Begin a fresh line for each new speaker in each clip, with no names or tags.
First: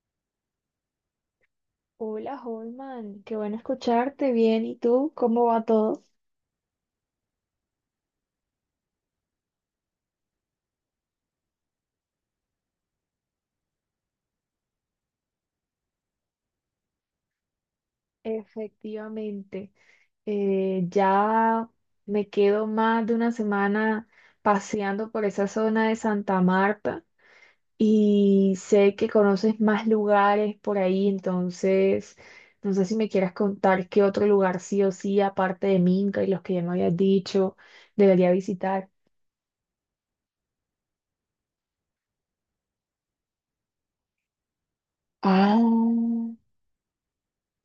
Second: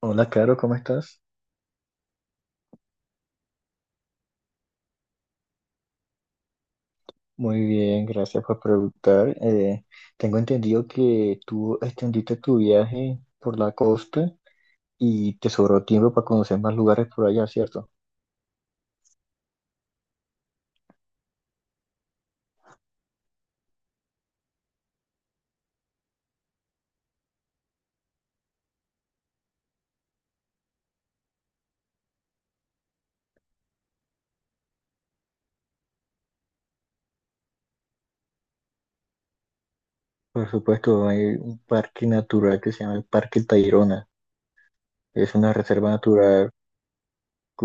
Hola, Caro, ¿cómo estás?
Hola, Holman, qué bueno escucharte bien. ¿Y tú? ¿Cómo va todo?
Muy bien, gracias por preguntar. Tengo entendido que tú extendiste tu viaje por la costa y te sobró tiempo para conocer más lugares por allá, ¿cierto?
Efectivamente, ya me quedo más de una semana paseando por esa zona de Santa Marta y sé que conoces más lugares por ahí, entonces no sé si me quieras contar qué otro lugar sí o sí, aparte de Minca y los que ya me habías dicho, debería visitar.
Por supuesto, hay un parque natural que se llama el Parque Tayrona. Es una
Ah,
reserva natural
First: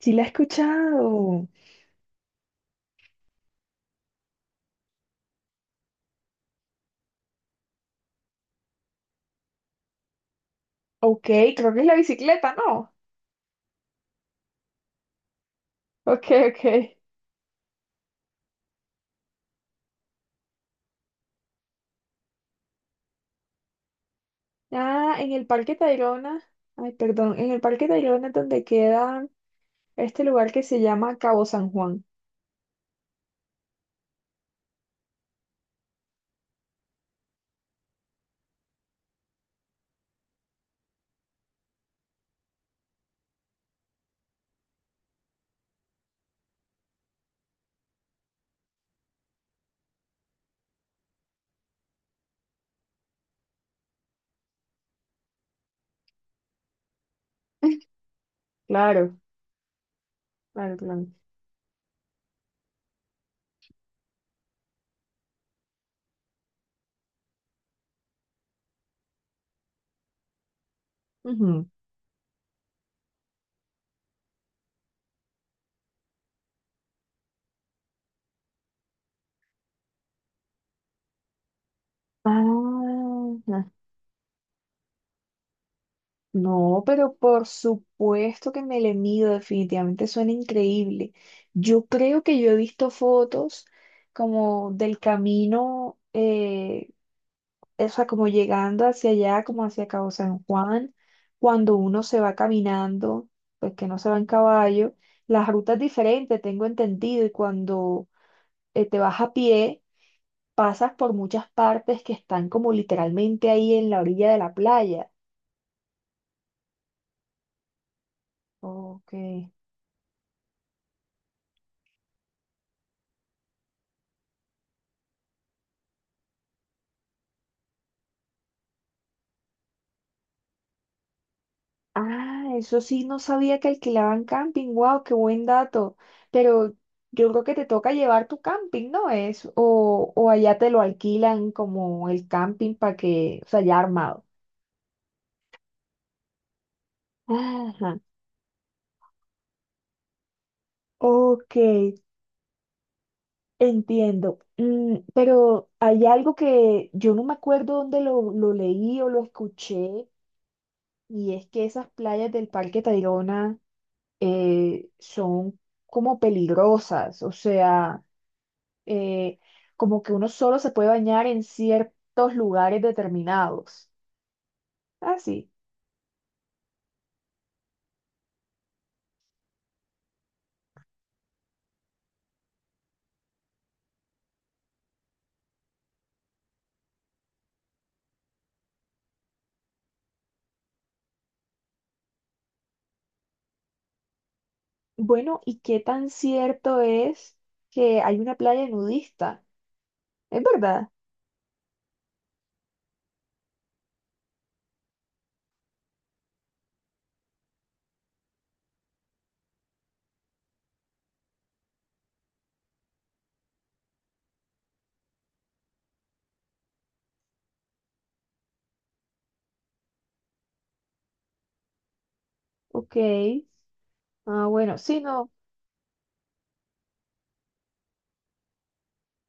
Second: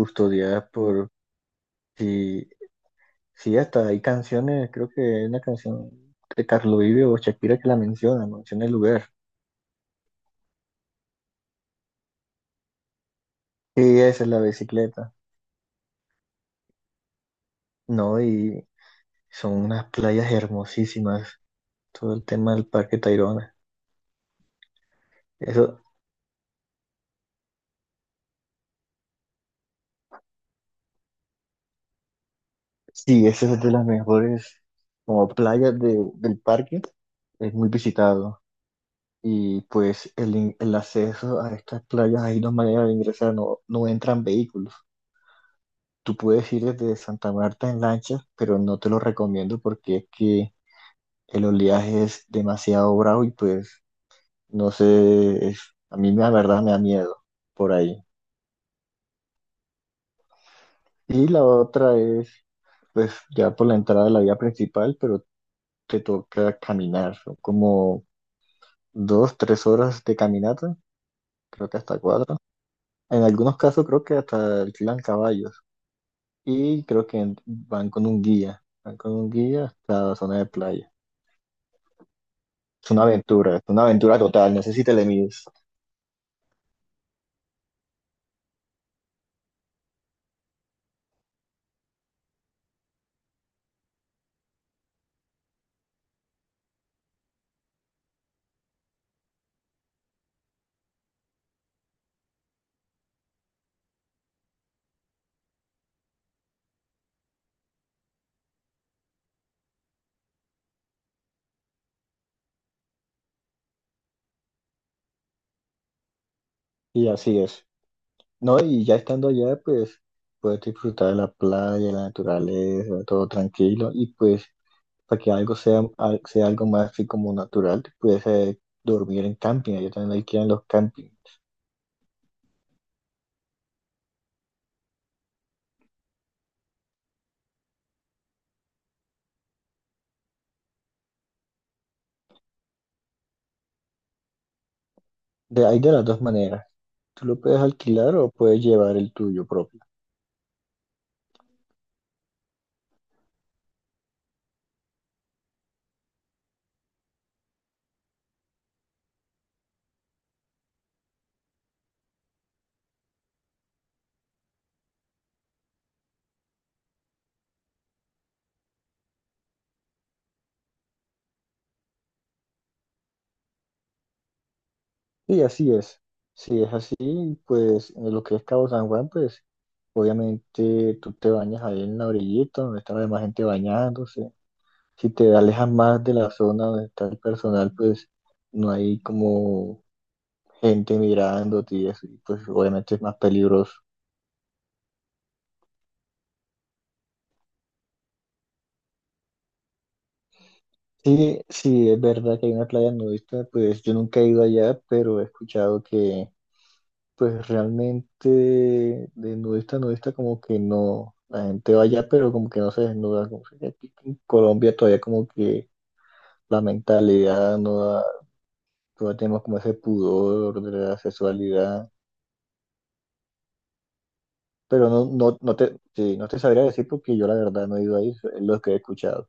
sí la he
por...
escuchado.
Sí, sí, hasta hay canciones, creo que hay una canción de Carlos Vives o Shakira que la menciona, menciona el lugar.
Ok, creo que es la bicicleta, ¿no?
Sí, esa es la bicicleta.
Ok, ok.
No, y son unas playas hermosísimas. Todo el tema del Parque Tayrona.
Ah, en el Parque
Eso,
Tayrona, ay, perdón, en el Parque Tayrona es donde queda este lugar que se llama Cabo San Juan.
sí, esa es de las mejores como playas del parque. Es muy visitado. Y pues el acceso a estas playas, hay dos maneras de ingresar, no, no entran vehículos. Tú puedes ir desde Santa Marta en lancha, pero no te lo recomiendo porque es que el oleaje es demasiado bravo y pues no sé, a mí la verdad me da miedo por ahí.
Claro, claro, claro.
Y la otra es pues ya por la entrada de la vía principal, pero te toca caminar, son como dos, tres horas de caminata,
Ujú.
creo que hasta cuatro. En algunos casos creo que hasta alquilan caballos y creo que van con un guía, van con un guía hasta la zona de playa.
Ah,
Es
ah.
una aventura total, no sé si te le mides.
No, pero por supuesto que me le mido, definitivamente suena increíble. Yo creo que yo he visto fotos como del camino, O sea, como llegando hacia allá, como hacia Cabo San Juan, cuando uno se va caminando, pues que no se va en caballo, las rutas diferentes, tengo entendido, y cuando te vas a pie, pasas por muchas partes que están como literalmente ahí en la orilla de la playa.
Y así es. No, y ya
Ok.
estando allá, pues puedes disfrutar de la playa, la naturaleza, todo tranquilo y pues para que algo sea, sea algo más así como natural, te pudiese dormir en camping, ellos también alquilan los campings.
Ah, eso sí, no sabía que alquilaban camping. Wow, qué buen dato. Pero yo creo que te toca llevar tu camping, ¿no es? O allá te lo alquilan como el camping para que, o sea, ya armado.
De, hay de las dos maneras, tú lo puedes
Ajá.
alquilar o puedes llevar el tuyo propio.
Ok, entiendo. Mm, pero hay algo que yo no me acuerdo dónde lo leí o lo escuché, y es que esas playas del Parque Tayrona son como peligrosas, o sea. eh, como que uno solo se puede bañar en ciertos lugares determinados.
Y
Así.
así es. Si es así, pues en lo que es Cabo San Juan, pues obviamente tú te bañas ahí en la orillita donde está la demás gente bañándose. Si te alejas más de la zona donde está el personal, pues no hay como gente mirándote y eso, y pues obviamente es más peligroso.
Bueno, ¿y qué tan cierto es que hay una playa nudista? ¿Es verdad?
Sí, sí, es verdad que hay una playa nudista, pues yo nunca he ido allá, pero he escuchado que pues realmente de nudista a nudista como que no, la gente va allá, pero como que no se desnuda, como que aquí en Colombia todavía como que la mentalidad no da, todavía tenemos como ese pudor de la sexualidad,
Ok. Ah, bueno,
pero
sí,
no,
no.
no, no te, sí, no te sabría decir porque yo la verdad no he ido ahí, es lo que he escuchado,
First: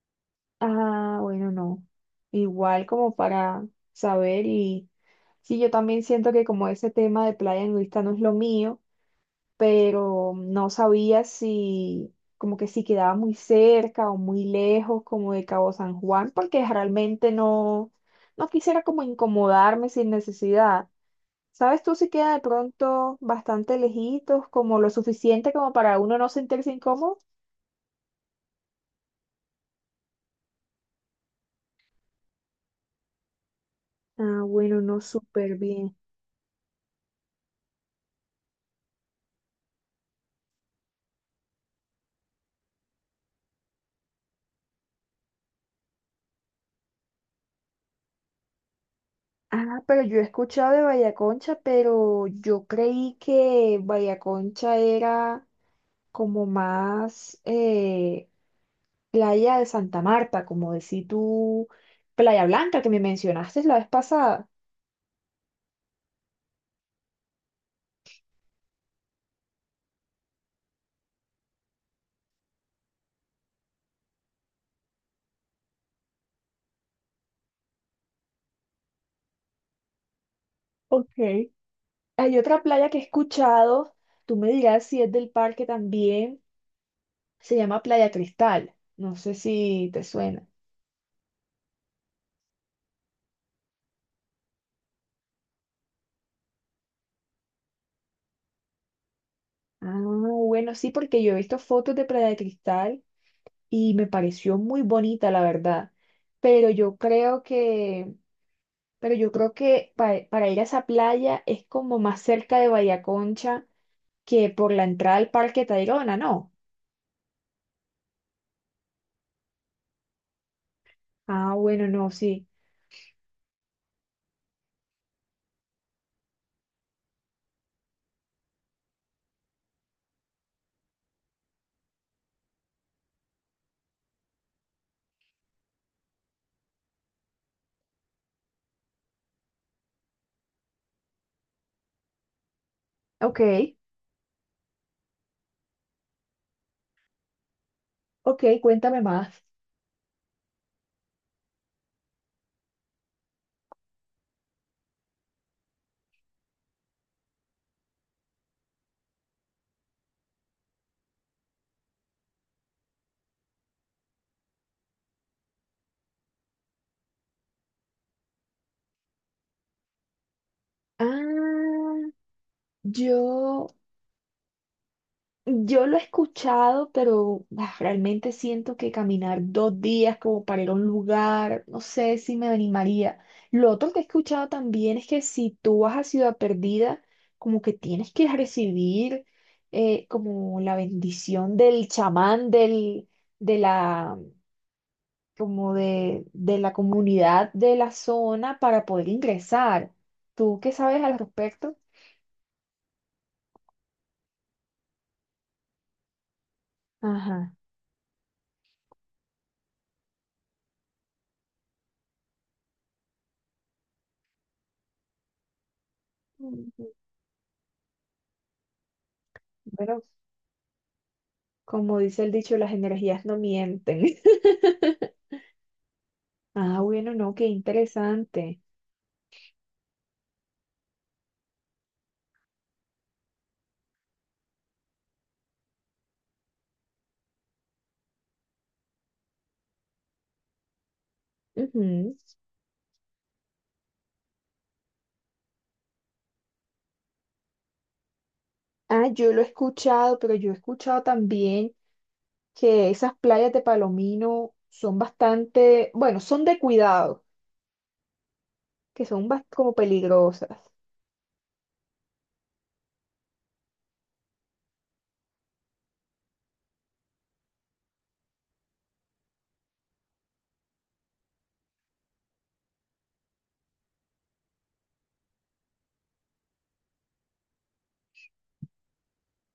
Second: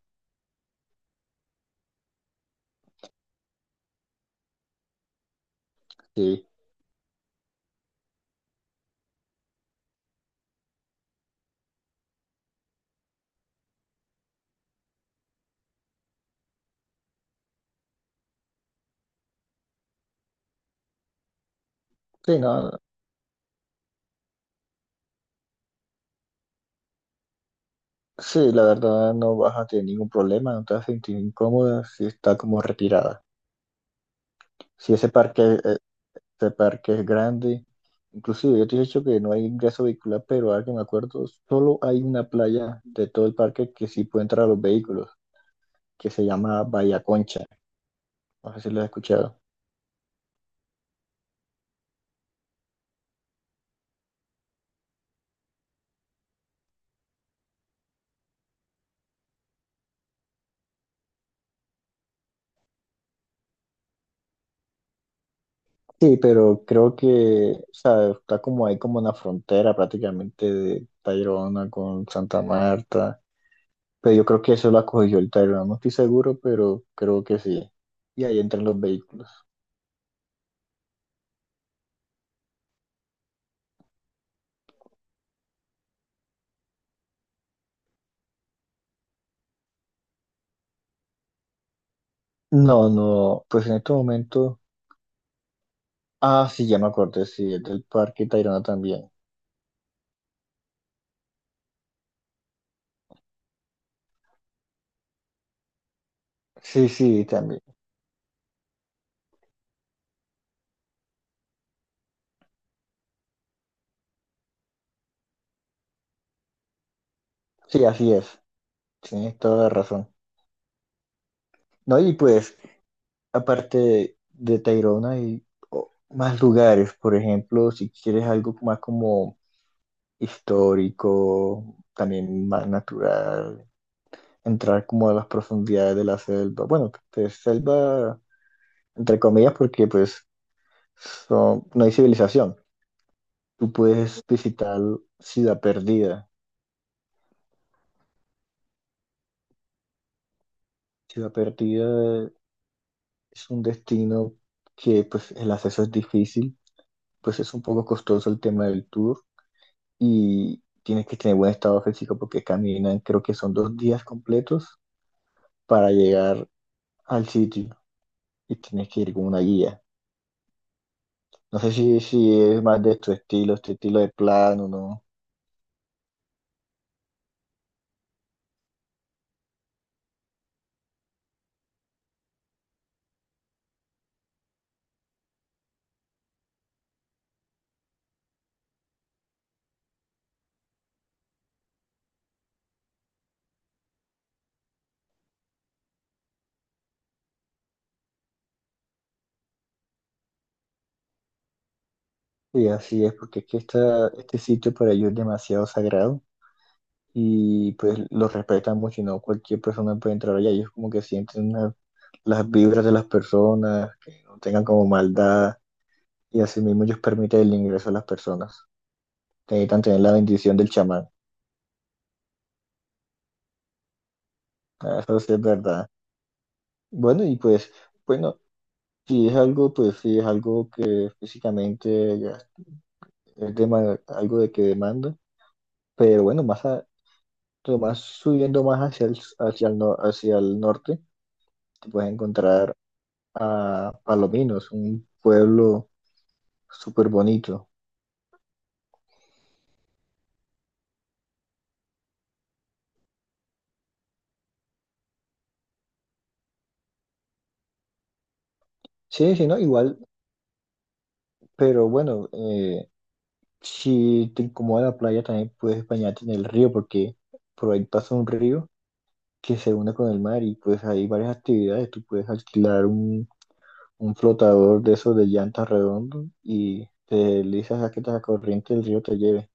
Ah, bueno, no. Igual como para saber y sí, yo también siento que
sí.
como ese tema de playa nudista no es lo mío. Pero no sabía si como que si quedaba muy cerca o muy lejos como de Cabo San Juan, porque realmente no, no quisiera como incomodarme sin necesidad. ¿Sabes tú si queda
Sí,
de
no,
pronto bastante lejitos, como lo suficiente como para uno no sentirse incómodo?
sí, la verdad no vas a tener ningún problema, no te vas a sentir incómoda si está como retirada.
Ah, bueno,
Si
no,
ese
súper
parque,
bien.
ese parque es grande, inclusive yo te he dicho que no hay ingreso vehicular, pero ahora que me acuerdo, solo hay una playa de todo el parque que sí puede entrar a los vehículos, que se llama Bahía Concha. No sé si lo has escuchado.
Ah, pero yo he escuchado de Vallaconcha, pero yo creí que Vallaconcha era como más, Playa de Santa Marta, como decís tú, Playa Blanca que me mencionaste la vez pasada.
Sí, pero creo que, o sea, está como ahí como una frontera prácticamente de Tayrona con Santa Marta. Pero yo creo que eso lo acogió el Tyrant, no estoy seguro, pero creo que sí. Y ahí entran los vehículos.
Ok. Hay otra playa que he escuchado, tú me dirás si es del parque también, se llama Playa Cristal. No sé si te suena.
No, no, pues en este momento. Ah, sí, ya me acordé, sí, es del parque Tayrona también.
Ah, bueno, sí, porque yo he visto fotos de Playa de Cristal y me pareció muy bonita, la verdad. Pero
Sí,
yo
sí,
creo
también.
que, pero yo creo que para ir a esa playa es como más cerca de Bahía Concha que por la entrada al Parque Tayrona, ¿no?
Sí, así es. Tienes toda la razón.
Ah, bueno,
No,
no,
y
sí.
pues, aparte de Tayrona, hay más lugares. Por ejemplo, si quieres algo más como histórico, también más natural, entrar como a las profundidades de la selva. Bueno, de selva entre comillas, porque pues no hay civilización.
Ok,
Tú puedes visitar Ciudad Perdida.
ok, cuéntame más.
Ciudad Perdida es un destino que pues el acceso es difícil, pues es un poco costoso el tema del tour y tienes que tener buen estado físico porque caminan, creo que son dos días completos para llegar al sitio y tienes que ir con una guía. No sé
Ah,
si, si es más de tu estilo,
yo,
este estilo de plano, ¿no?
yo lo he escuchado, pero ah, realmente siento que caminar 2 días como para ir a un lugar, no sé si me animaría. Lo otro que he escuchado también es que si tú vas a Ciudad Perdida, como que tienes que recibir como la bendición del chamán del, de la, como de la comunidad de la zona para poder ingresar. ¿Tú qué sabes al respecto?
Y así es, porque es que esta, este sitio para ellos es demasiado sagrado.
Ajá.
Y pues los respetan mucho y no cualquier persona puede entrar allá. Ellos como que sienten una- las vibras de las personas, que no tengan como maldad y así mismo
Mm,
ellos permiten el ingreso a las personas. Necesitan tener
bueno,
la bendición del chamán.
como dice el dicho, las energías no mienten.
Ah, eso sí es verdad.
Ah, bueno,
Bueno,
no,
y
qué
pues, bueno,
interesante.
si es algo, pues sí es algo que físicamente ya es algo de que demanda, pero bueno, más subiendo más hacia el, hacia el norte, te puedes
Ujú.
encontrar a Palominos, un pueblo súper bonito.
Ah, yo lo he escuchado, pero yo he escuchado también que esas playas de Palomino son bastante, bueno, son de cuidado, que son
Sí, sí, no,
como
igual,
peligrosas.
pero bueno, si te incomoda la playa también puedes bañarte en el río porque por ahí pasa un río que se une con el mar y pues hay varias actividades. Tú puedes alquilar un flotador de esos de llantas redondos y te deslizas a que la corriente del río te lleve.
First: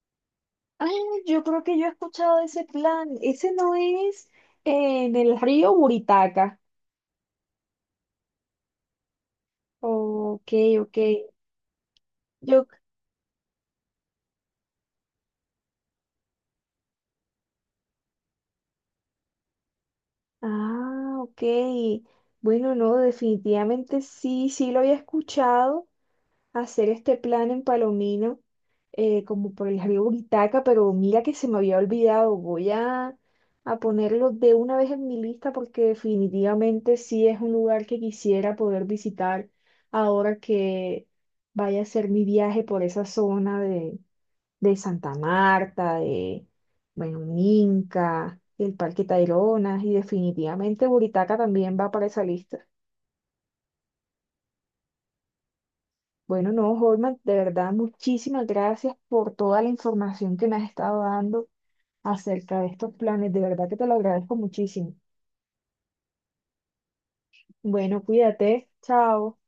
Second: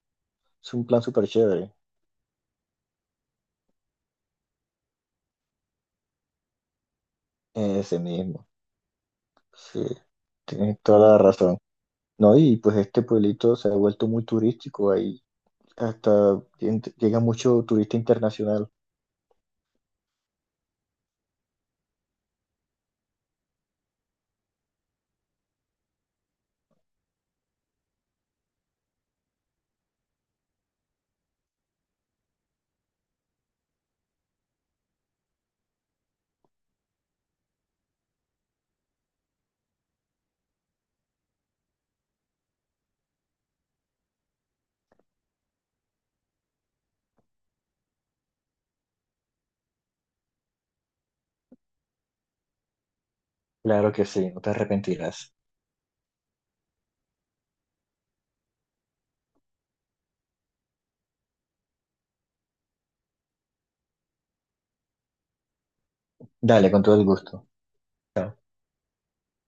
Es un
Ay,
plan súper
yo creo
chévere,
que yo he escuchado ese plan. Ese no es en el río Buritaca.
ese mismo. Sí,
Ok,
tienes
ok.
toda la razón. No, y
Yo,
pues este pueblito se ha vuelto muy turístico ahí. Hasta llega mucho turista internacional.
ok. Bueno, no, definitivamente sí, sí lo había escuchado. Hacer este plan en Palomino, como por el río Buritaca, pero mira que se me había olvidado. Voy a ponerlo de una vez en mi lista porque definitivamente sí es un lugar que quisiera poder visitar ahora que vaya a ser mi viaje por esa zona de Santa Marta, de, bueno, Minca, el Parque Taironas y definitivamente Buritaca también va para esa lista.
Claro que sí, no te arrepentirás.
Bueno, no, Holman, de verdad, muchísimas gracias por toda la información que me has estado dando acerca de estos planes. De verdad que te lo agradezco muchísimo.
Dale, con todo el gusto.
Bueno, cuídate. Chao.